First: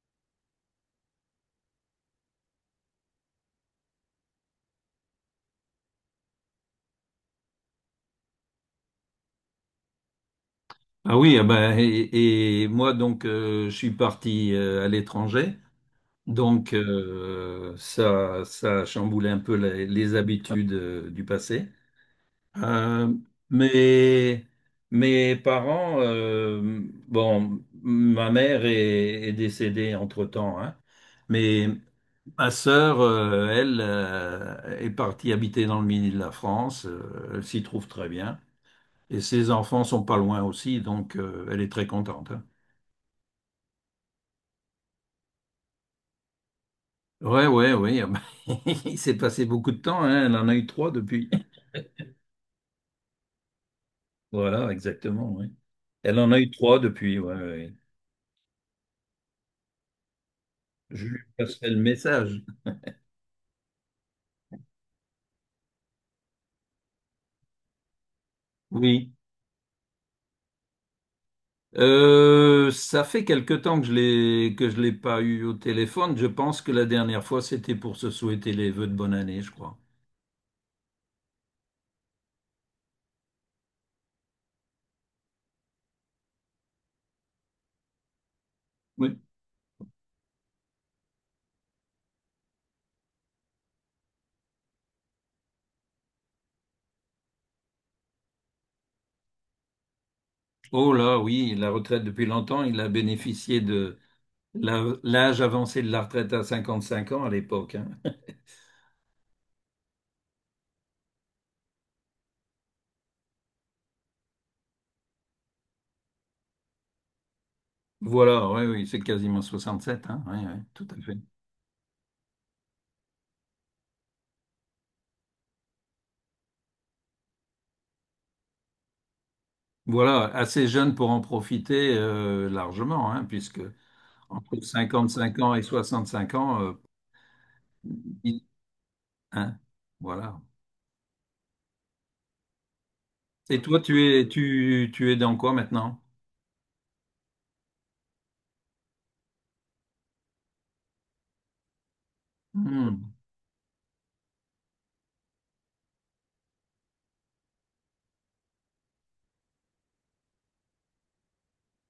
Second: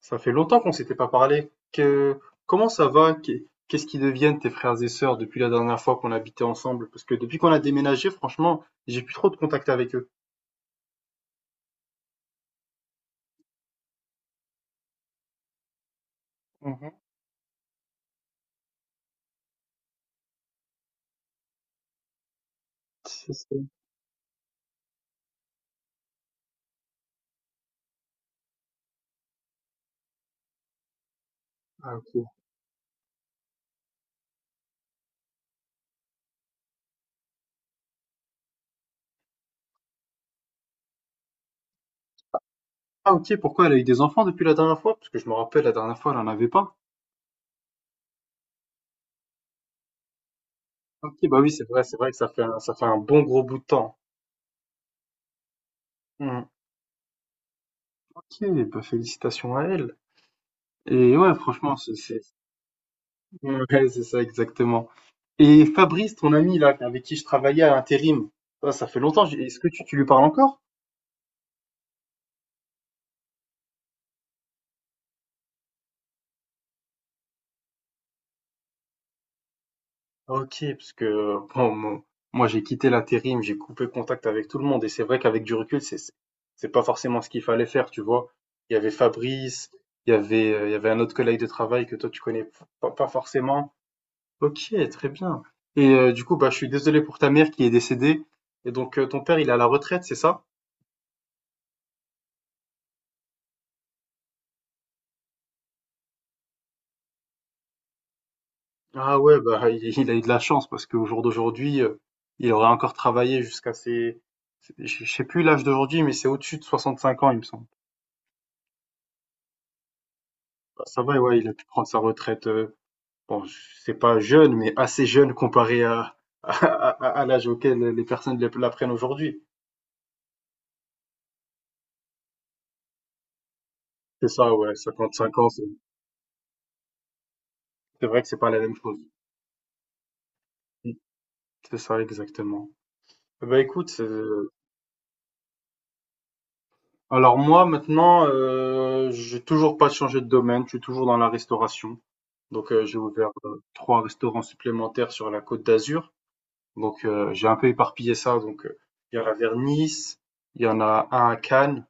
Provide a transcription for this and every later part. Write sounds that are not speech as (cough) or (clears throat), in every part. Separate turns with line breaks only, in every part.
Ça fait longtemps qu'on s'était pas parlé. Comment ça va? Qu'est-ce qui deviennent tes frères et sœurs depuis la dernière fois qu'on habitait ensemble? Parce que depuis qu'on a déménagé, franchement, j'ai plus trop de contact avec eux.
Ah oui, ah bah, et moi donc je suis parti à l'étranger, donc
Mhm.
ça a chamboulé un peu les habitudes du passé. Euh,
C'est ça.
mais mes parents, bon, ma mère est décédée entre-temps, hein, mais
Ah ok.
ma sœur, elle, est partie habiter dans le midi de la France, elle s'y trouve très bien. Et ses enfants sont pas loin aussi, donc elle est très contente, hein.
Ah ok, pourquoi elle a eu des enfants depuis la dernière fois? Parce que je me rappelle, la dernière fois, elle en avait pas.
Ouais, ouais, oui, ah bah, (laughs) il s'est passé beaucoup de temps, hein. Elle en a eu trois
Ok,
depuis.
bah oui, c'est vrai que ça fait un bon gros bout de temps.
Voilà, exactement, oui. Elle en a
Hmm.
eu trois depuis, ouais, ouais, ouais.
Ok, bah félicitations à elle.
Je
Et
lui
ouais,
passerai
franchement,
le message.
(laughs) ouais, c'est ça exactement. Et Fabrice, ton ami là, avec qui je travaillais à l'intérim, ça fait
Oui.
longtemps. Est-ce que tu lui parles encore?
Ça fait quelque temps que je l'ai pas eu au téléphone. Je pense que la dernière fois, c'était pour se souhaiter les vœux de bonne année, je crois.
Ok, parce que bon, moi j'ai quitté l'intérim, j'ai coupé contact avec tout le monde, et c'est vrai qu'avec du recul, c'est pas forcément ce qu'il fallait faire, tu vois. Il y avait
Oui.
Fabrice, il y avait un autre collègue de travail que toi tu connais pas forcément. Ok, très bien. Et du coup, bah je suis désolé pour ta mère qui est décédée. Et donc ton père, il est à la retraite, c'est ça?
Oh là, oui, la retraite depuis longtemps, il a bénéficié de l'âge avancé de la retraite à 55 ans à l'époque, hein.
Ah ouais, bah, il a eu de la chance parce qu'au jour d'aujourd'hui, il aurait encore travaillé jusqu'à ses je sais plus l'âge d'aujourd'hui, mais c'est au-dessus de 65 ans, il me semble.
Voilà, oui, oui, c'est quasiment 67, hein, oui, oui,
Bah,
tout à
ça va,
fait.
ouais, ouais, il a pu prendre sa retraite, bon, c'est pas jeune, mais assez jeune comparé à (laughs) à à l'âge auquel les personnes la prennent aujourd'hui.
Voilà, assez jeune pour en profiter largement, hein, puisque
C'est ça,
entre
ouais, 55
55
ans,
ans et 65 ans,
c'est vrai que c'est
il-
pas la même chose.
hein, voilà.
Mmh. C'est ça, exactement. Eh ben
Et toi,
écoute,
tu es, tu es dans quoi maintenant?
alors moi maintenant, j'ai toujours pas changé de domaine, je suis toujours dans la restauration. Donc, j'ai
Hmm,
ouvert trois restaurants supplémentaires sur la Côte d'Azur. Donc, j'ai un peu éparpillé ça. Donc, il y en a vers Nice, il y en a un à Cannes,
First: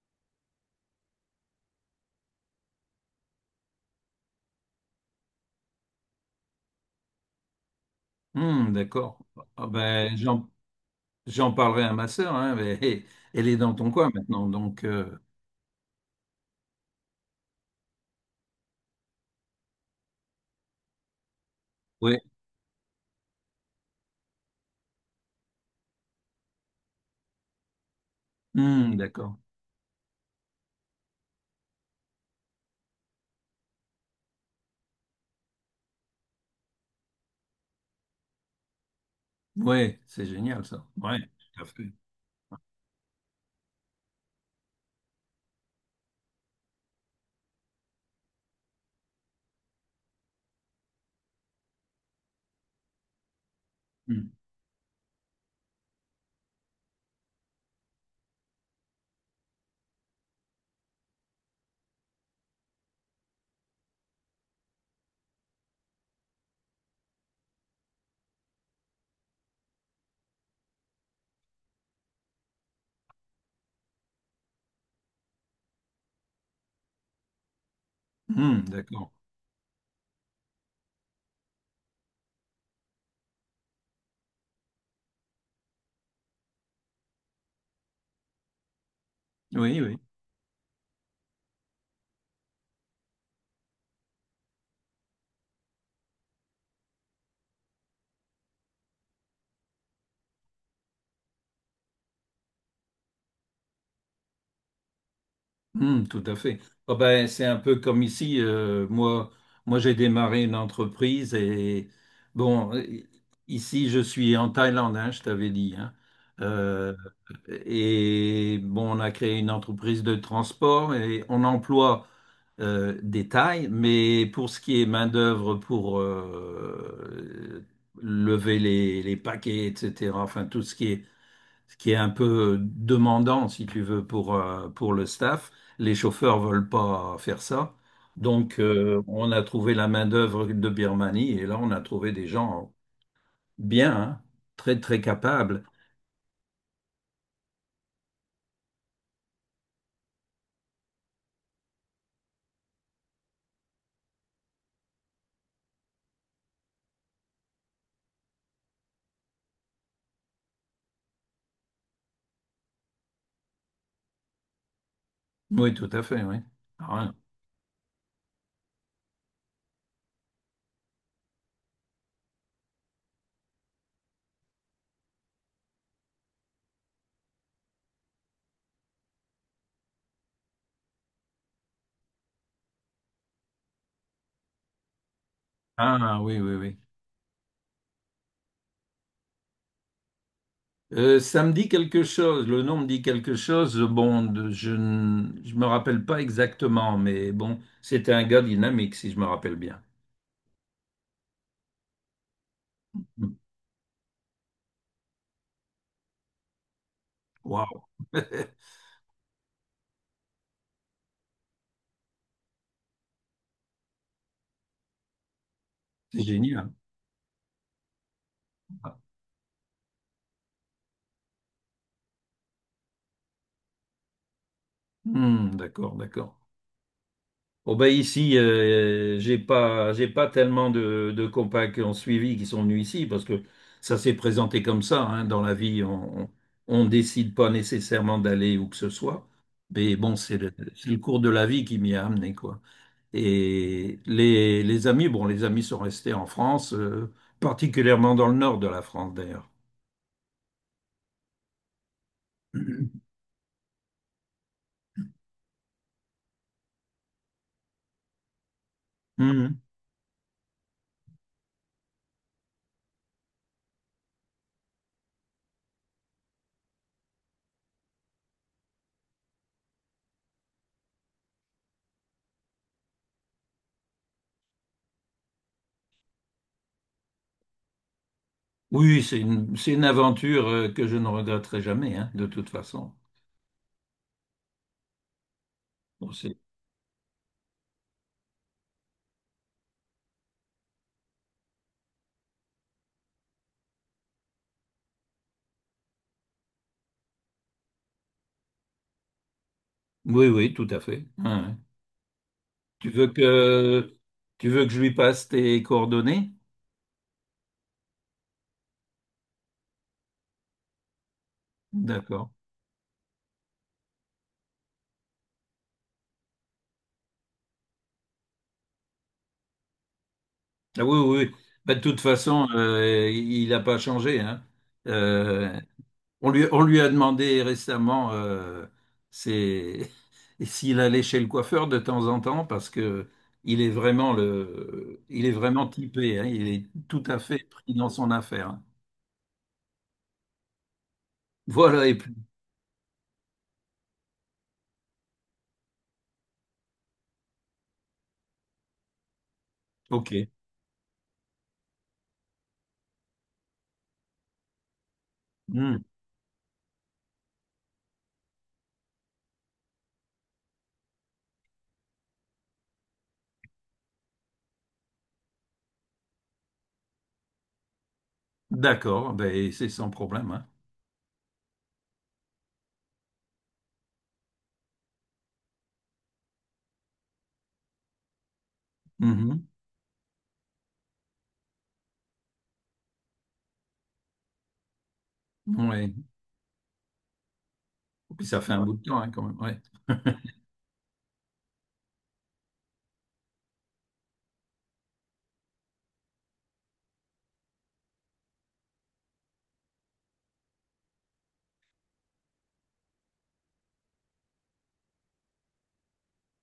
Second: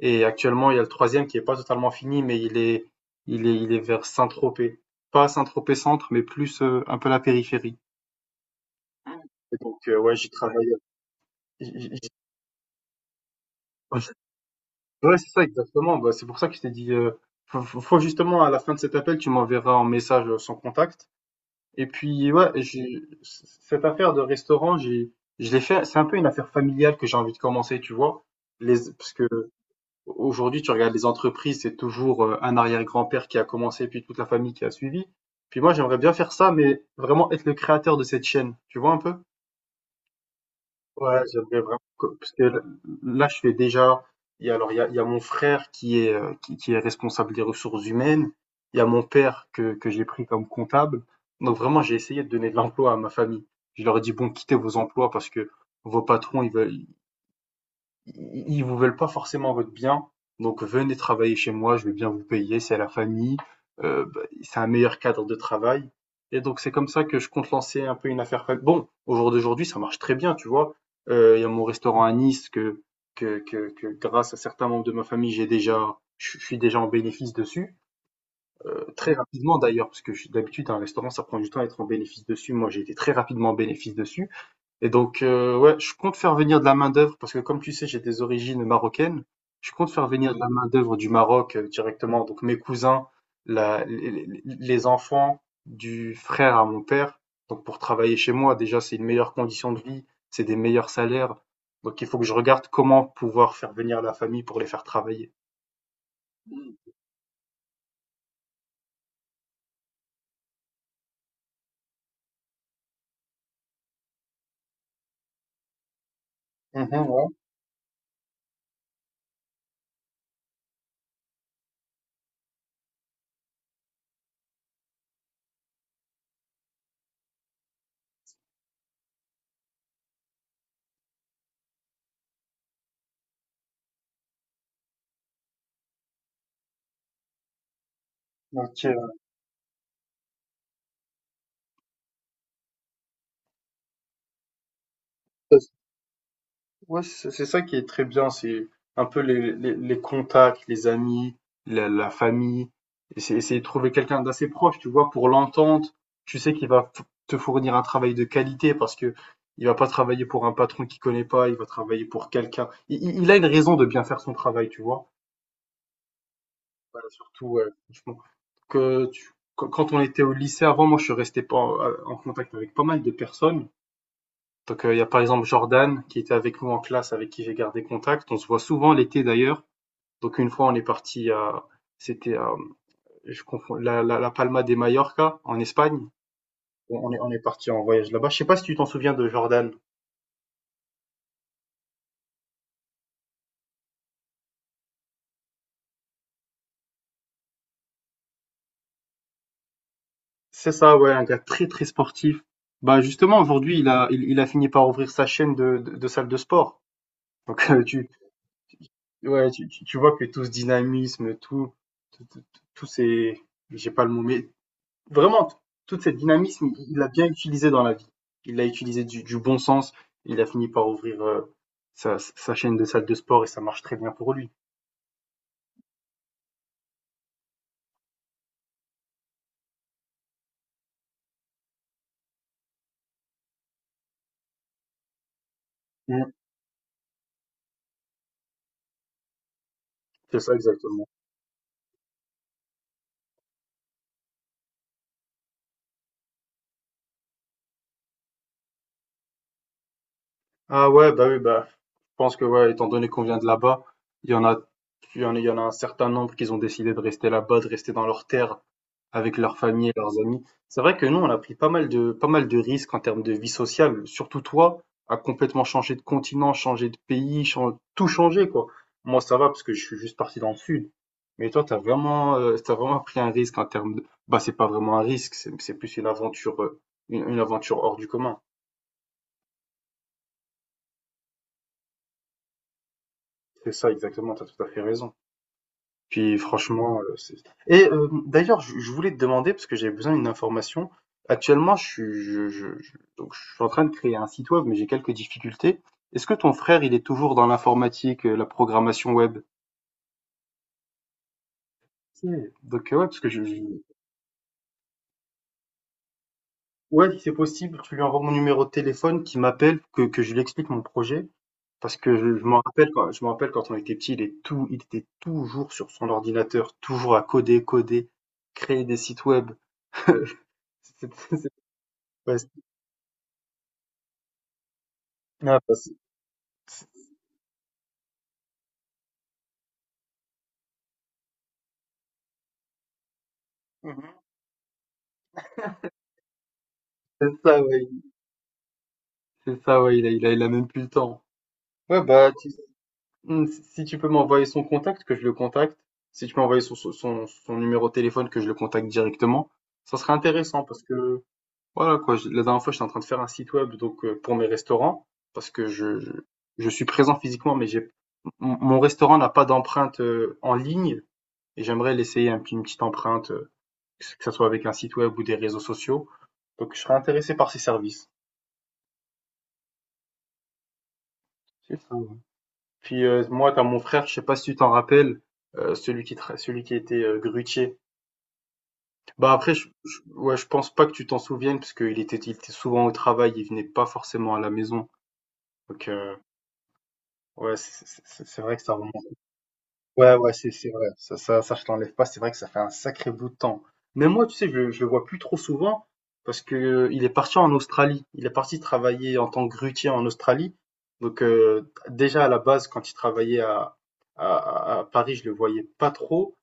et actuellement, il y a le troisième qui est pas totalement fini, mais il est vers Saint-Tropez. Pas Saint-Tropez centre, mais plus un peu la périphérie.
hmm, d'accord.
Et
Ah
donc, ouais,
ben,
j'y travaille.
j'en
j'y-
parlerai à ma
j'y-
sœur, hein, mais (laughs) elle est dans ton coin maintenant, donc
Ouais, c'est ça, exactement. Bah, c'est pour ça que je t'ai dit, faut justement, à la fin de cet appel, tu m'enverras un message sans contact. Et
oui,
puis, ouais, j'ai cette affaire de restaurant, je l'ai fait. C'est un peu une affaire familiale que j'ai envie de commencer, tu vois. Les, parce que
d'accord.
aujourd'hui, tu regardes les entreprises, c'est toujours un arrière-grand-père qui a commencé, puis toute la famille qui a suivi. Puis moi, j'aimerais bien faire ça, mais vraiment être le créateur de cette chaîne. Tu vois un peu?
Oui, c'est génial ça, ouais,
Ouais, j'aimerais
tout à
vraiment
fait.
parce que là, je fais déjà. Il y a mon frère qui est, qui est responsable des ressources humaines. Il y a mon père que j'ai pris comme comptable. Donc, vraiment, j'ai essayé de donner de l'emploi à ma famille. Je leur ai dit,
Hmm,
bon, quittez vos emplois parce que vos patrons, ils vous veulent pas forcément votre bien. Donc venez travailler chez moi, je vais bien vous payer, c'est la famille, bah, c'est un meilleur cadre de travail. Et donc c'est comme ça que je compte lancer un peu une affaire. Bon, au jour d'aujourd'hui, ça marche très bien, tu vois. Il y a mon restaurant à Nice que grâce à certains membres de ma famille, je suis déjà en bénéfice dessus.
hmm, d'accord.
Très rapidement d'ailleurs, parce que d'habitude, un restaurant, ça prend du temps à être en bénéfice dessus. Moi, j'ai été très rapidement en bénéfice dessus. Et donc, ouais, je compte faire venir de la main-d'œuvre parce que, comme tu sais, j'ai des origines marocaines. Je
Oui,
compte
oui.
faire venir de la main-d'œuvre du Maroc directement. Donc, mes cousins, les enfants du frère à mon père. Donc, pour travailler chez moi, déjà, c'est une meilleure condition de vie, c'est des meilleurs salaires. Donc, il faut que je regarde comment pouvoir faire venir la famille pour les faire travailler.
Hmm, tout à fait. Ah ben, c'est un peu comme ici. Moi j'ai démarré une entreprise et bon, ici je suis en Thaïlande, hein, je t'avais dit, hein. Euh,
Mhm, ouais.
et bon, on a créé une entreprise de transport et on emploie des Thaïs, mais pour ce qui est main-d'œuvre pour lever les paquets, etc., enfin tout ce qui est un peu demandant, si tu veux, pour le staff. Les chauffeurs veulent pas faire ça. Donc,
Ok.
on a trouvé la main-d'œuvre de Birmanie et là, on a trouvé des gens bien, hein, très, très capables.
Ouais, c'est ça qui est très bien, c'est un peu les contacts, les amis, la famille. Et c'est essayer de trouver quelqu'un d'assez proche, tu vois, pour l'entente. Tu sais qu'il te fournir un travail de qualité parce que il va pas travailler pour un patron qu'il connaît pas, il va travailler pour quelqu'un. Il a une raison de bien faire son travail, tu vois.
Oui, tout à fait, oui.
Voilà,
Ah,
surtout, ouais, franchement, quand on était au lycée avant, moi, je suis resté pas en contact avec pas mal de personnes. Donc il y a par exemple Jordan qui était avec nous en classe, avec qui j'ai gardé contact. On se voit souvent l'été d'ailleurs. Donc une fois on est parti à, c'était à, je confonds, la Palma de Mallorca en Espagne.
ah, oui, oui, oui.
On est parti en voyage là-bas. Je sais pas si tu t'en souviens de Jordan.
Ça me dit quelque chose, le nom me dit quelque chose. Bon, je me rappelle pas exactement, mais bon, c'était un gars dynamique, si je me rappelle bien.
C'est ça, ouais, un gars très très sportif. Bah justement aujourd'hui il a fini par ouvrir sa chaîne de salle de sport. Donc
Waouh,
ouais, tu vois que tout ce dynamisme, tous ces, j'ai pas le mot, mais vraiment, toute
(laughs)
cette
c'est
dynamisme,
génial.
il l'a bien utilisé dans la vie. Il l'a
Ah,
utilisé du bon sens. Il a fini par ouvrir sa chaîne de salle de sport et ça marche très bien pour lui.
hmm, d'accord, d'accord. Oh ben ici, j'ai pas tellement de compas qui ont suivi, qui sont venus ici, parce que ça s'est présenté comme ça, hein, dans la vie,
Mm.
on décide pas nécessairement d'aller où que ce soit, mais bon,
C'est ça,
c'est le
exactement.
cours de la vie qui m'y a amené, quoi. Et les amis, bon, les amis sont restés en France, particulièrement dans le nord de la France, d'ailleurs.
Ah ouais, bah oui, bah, je pense que, ouais, étant
(clears throat)
donné qu'on vient de là-bas, il y en a, il y en a un certain nombre qui ont décidé de rester là-bas, de rester dans leur terre, avec leurs
Mhm.
familles et leurs amis. C'est vrai que nous, on a pris pas mal de, pas mal de risques en termes de vie sociale. Surtout toi, à complètement changer de continent, changer de pays, tout changer, quoi. Moi, ça va parce que je suis juste parti dans le sud. Mais toi, t'as vraiment pris un risque en termes de, bah, c'est pas vraiment un risque, c'est plus une aventure, une aventure hors du commun.
Oui, c'est une aventure que je ne regretterai jamais, hein, de toute façon.
C'est ça, exactement, t'as tout à fait raison.
Bon,
Puis franchement, c'est et d'ailleurs, je voulais te demander, parce que j'avais besoin d'une information. Actuellement, je suis je donc je suis en train de créer un site web, mais j'ai quelques difficultés. Est-ce que ton frère, il est toujours dans l'informatique, la programmation web?
oui, oui, tout à fait. Ouais, ouais.
OK,
Tu
donc ouais,
veux
parce que je
que tu veux que je lui passe tes coordonnées?
ouais, si c'est possible, tu lui envoies mon numéro de téléphone, qu'il m'appelle, que je lui explique mon projet, parce que
D'accord.
je me rappelle quand on était petits, il est tout il était toujours sur son ordinateur, toujours à coder, coder, créer des sites web. (laughs)
Ah oui,
C'était
oui, oui.
c'était
Bah, de toute
ouais,
façon, il n'a pas changé, hein. Euh,
Ah, bah,
on lui
c'est-
a demandé récemment c'est- (laughs) s'il allait chez le coiffeur de temps en temps parce que
Mhm.
il est vraiment typé, hein. Il est tout à
c'est
fait
ça,
pris
ouais.
dans son affaire.
C'est ça, ouais. Il a même plus le temps.
Voilà, et
Ouais,
puis,
bah, hmm, si tu peux m'envoyer son contact, que je le contacte. Si tu peux m'envoyer son numéro de téléphone, que je le contacte directement. Ça serait
ok.
intéressant parce que, voilà, quoi. La dernière fois, j'étais en train de faire un site web, donc, pour mes restaurants. Parce que
Hmm.
je suis présent physiquement, mon restaurant n'a pas d'empreinte, en ligne. Et j'aimerais l'essayer une petite empreinte, que ce soit avec un site web ou des réseaux sociaux. Donc, je serais intéressé par ces services.
D'accord, ben, c'est sans problème, hein.
C'est ça, ouais. Puis, moi, t'as mon frère, je sais pas si tu t'en rappelles, celui qui tra celui qui était, grutier. Bah, après, je ouais, je pense pas que tu t'en souviennes parce qu'il était souvent au travail, il venait pas forcément à la maison.
Mhm.
Donc,
Ouais.
ouais,
Puis ça
c'est
fait
vrai que
un bout
ça
de
remonte
temps, hein, quand même, ouais. (laughs)
Ouais, ouais, c'est vrai. Ça, je t'enlève pas. C'est vrai que ça fait un sacré bout de temps. Mais moi, tu sais, je le vois plus trop souvent parce que il est parti en Australie. Il est parti travailler en tant que grutier en Australie. Donc, déjà à la base, quand il travaillait à Paris, je le voyais pas trop.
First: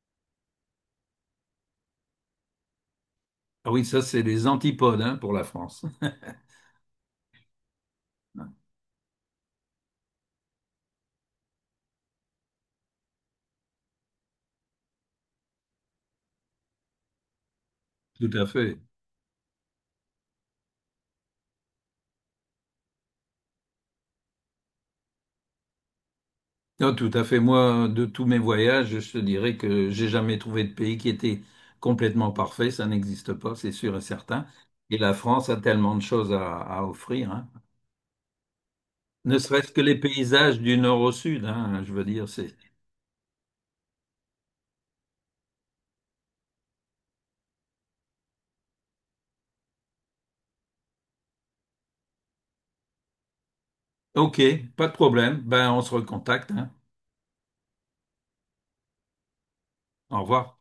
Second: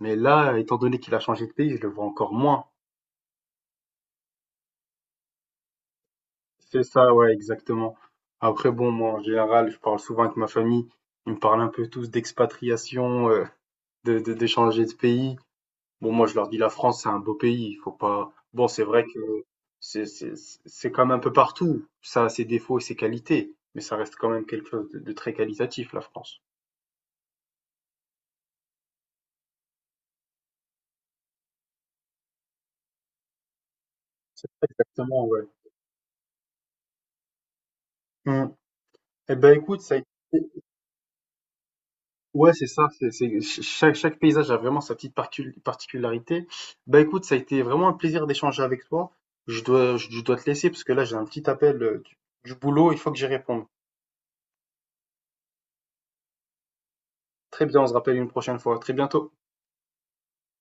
Mais là, étant donné qu'il a changé de pays, je le vois encore moins.
Ah oui, ça, c'est les antipodes, hein, pour la France.
C'est ça, ouais, exactement.
(laughs)
Après, bon, moi, en général, je parle souvent avec ma famille. Ils me parlent un peu tous d'expatriation, de changer de pays. Bon, moi, je leur dis la France, c'est un beau pays. Il faut
Tout
pas.
à
Bon,
fait.
c'est vrai que c'est c'est- c'est comme un peu partout. Ça a ses défauts et ses qualités, mais ça reste quand même quelque chose de très qualitatif, la France.
Non, tout à fait. Moi, de tous mes voyages, je te dirais que j'ai jamais trouvé de pays qui était complètement parfait. Ça n'existe pas, c'est sûr et certain.
C'est ça,
Et la
exactement, ouais.
France a tellement de choses à offrir, hein.
Mm. Eh
Ne
ben,
serait-ce que
écoute,
les paysages du nord au sud, hein, je veux dire,
Ouais,
c'est...
c'est ça. Chaque, chaque paysage a vraiment sa petite particularité. Ben écoute, ça a été vraiment un plaisir d'échanger avec toi. Je dois te laisser parce que là, j'ai un petit appel du boulot. Il faut que j'y réponde.
Ok, pas de problème. Ben, on se recontacte, hein.
Très bien, on se rappelle une prochaine fois. À Très bientôt.
Au revoir.